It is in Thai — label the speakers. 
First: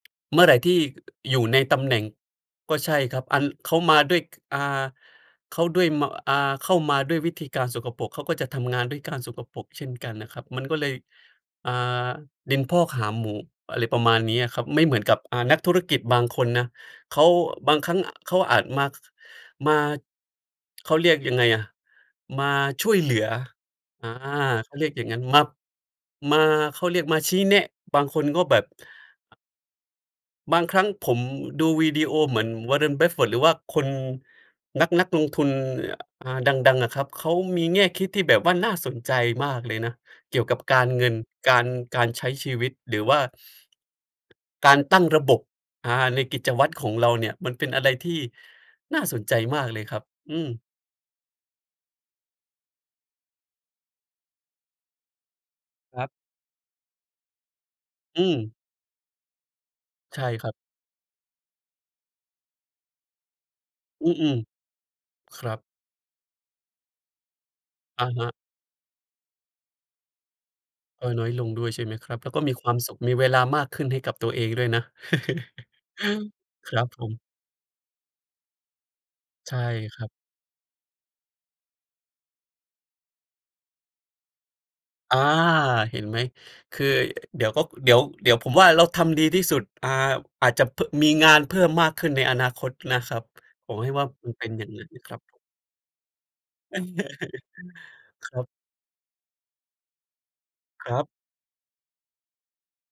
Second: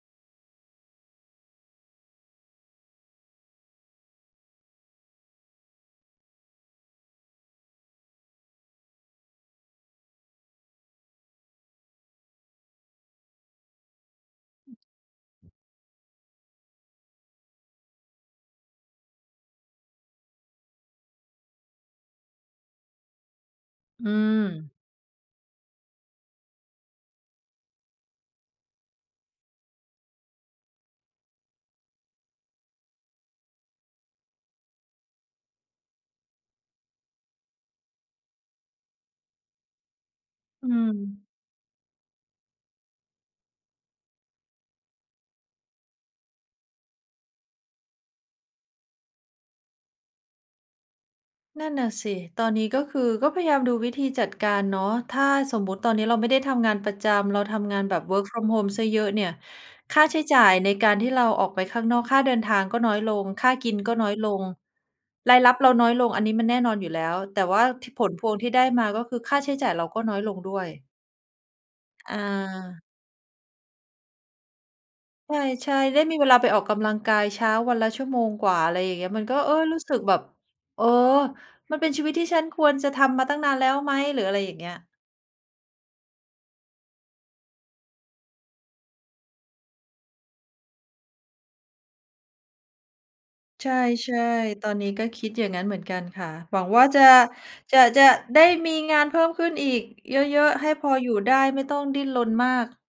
Speaker 1: เมื่อไหร่ที่ อยู่ในตำแหน่ง ก็ใช่ครับ อัน เขามาด้วย ก อา เขาด้วยมา อ่า เข้ามาด้วยวิธีการสกปรก เขาก็จะทำงานด้วยการสกปรกเช่นกันนะครับ มันก็เลย อ่า ดินพอกหางหมู อะไรประมาณเนี้ยอะครับ ไม่เหมือนกับ อ่า นักธุรกิจบางคนนะ เขา บางครั้งอะเขาอาจมา ค มา เขาเรียกยังไงอะ มาช่วยเหลือ อ
Speaker 2: อื
Speaker 1: ่า เข
Speaker 2: ม
Speaker 1: าเรียกอย่างงั้น มา มา เขาเรียกมาชี้แนะ บางคนก็แบบ บางครั้งผมดูวีดีโอเหมือน Warren Buffett หรือว่าคน นัก นักลงทุน อ อา ดัง ๆ อะครับ เขามีแง่คิดที่แบบว่าน่าสนใจมากเลยนะเกี่ยวกับ
Speaker 2: อื
Speaker 1: การ
Speaker 2: ม
Speaker 1: เงิน การ การใช้ชีวิต หรือว่า การตั้งระบบ อา ในกิจวัตรของเราเนี่ย มันเป็นอะไรที่น่าสนใจมากเลยครับ อืม
Speaker 2: นั่นน่ะสิ ตอนนี้ก็คือก็พยายามดูวิธีจัดการเนาะ ถ้าสมมุติตอน
Speaker 1: ค
Speaker 2: นี
Speaker 1: ร
Speaker 2: ้
Speaker 1: ับ
Speaker 2: เราไม่ได้ทำงานประจำเราทำงานแบบ
Speaker 1: อ
Speaker 2: Work
Speaker 1: ื
Speaker 2: from
Speaker 1: ม
Speaker 2: home เสียเยอะเนี่ย ค่าใ
Speaker 1: ใ
Speaker 2: ช
Speaker 1: ช
Speaker 2: ้
Speaker 1: ่
Speaker 2: จ่
Speaker 1: คร
Speaker 2: า
Speaker 1: ั
Speaker 2: ย
Speaker 1: บ
Speaker 2: ในการที่เราออกไปข้างนอก ค่าเดินทางก็น้อยลง ค่ากินก็น
Speaker 1: อ
Speaker 2: ้
Speaker 1: ื
Speaker 2: อยล
Speaker 1: อ
Speaker 2: ง รา
Speaker 1: ๆ ค
Speaker 2: ย
Speaker 1: ร
Speaker 2: รั
Speaker 1: ั
Speaker 2: บ
Speaker 1: บ
Speaker 2: เราน้อยลงอันนี้มันแน่นอนอยู่แล้ว แต่ว่า ท ผ
Speaker 1: อะ
Speaker 2: ล
Speaker 1: ฮ
Speaker 2: พ
Speaker 1: ะ
Speaker 2: วงที่ได้มา ก็คือค่าใช้จ่ายเราก็น้อยลงด้วย
Speaker 1: เออ น้อยลงด้วยใช่ไหมคร
Speaker 2: อ
Speaker 1: ับ แล้วก็มีความ
Speaker 2: า
Speaker 1: สุข มีเวลามากขึ้นให้กับตัวเองด้วยนะ
Speaker 2: ใช่ ๆ ได้มีเวลาไปออก
Speaker 1: ค
Speaker 2: ก
Speaker 1: รับ
Speaker 2: ำลัง
Speaker 1: ผ
Speaker 2: กา
Speaker 1: ม
Speaker 2: ยเช้า วันละชั่วโมงกว่า อะไรอย่างเงี้ย มันก็ เ
Speaker 1: ใ
Speaker 2: อ
Speaker 1: ช
Speaker 2: อ
Speaker 1: ่
Speaker 2: รู้สึ
Speaker 1: ค
Speaker 2: ก
Speaker 1: รับ
Speaker 2: แบบ เออ มันเป็นชีวิตที่ฉันควรจะทำมาตั้งนานแล้วไหม หรืออะไรอย่างเงี้ย
Speaker 1: อา เห็นไหม คือเดี๋ยวก็ เดี๋ยว เดี๋ยวผมว่า เราทำดีที่สุด อา อาจจะเพิ่ม มีงานเพิ่มมากขึ้นในอนาคตนะครับ
Speaker 2: ใช
Speaker 1: ผมให้ว่า
Speaker 2: ่
Speaker 1: มันเป็นอย
Speaker 2: ๆ
Speaker 1: ่
Speaker 2: ต
Speaker 1: า
Speaker 2: อ
Speaker 1: ง
Speaker 2: น
Speaker 1: งั้
Speaker 2: นี
Speaker 1: น
Speaker 2: ้
Speaker 1: นะ
Speaker 2: ก็
Speaker 1: ครั
Speaker 2: ค
Speaker 1: บ
Speaker 2: ิดอย่างงั้นเหมือนกันค่ะ หวังว่าจะ จะ จะ
Speaker 1: ค
Speaker 2: ไ
Speaker 1: ร
Speaker 2: ด
Speaker 1: ั
Speaker 2: ้
Speaker 1: บ
Speaker 2: มีงานเพิ่มขึ้นอีกเยอะ ๆ ให้พ
Speaker 1: ค
Speaker 2: อ
Speaker 1: รับ
Speaker 2: อยู่ได้ไม่ต้องดิ้นรนมาก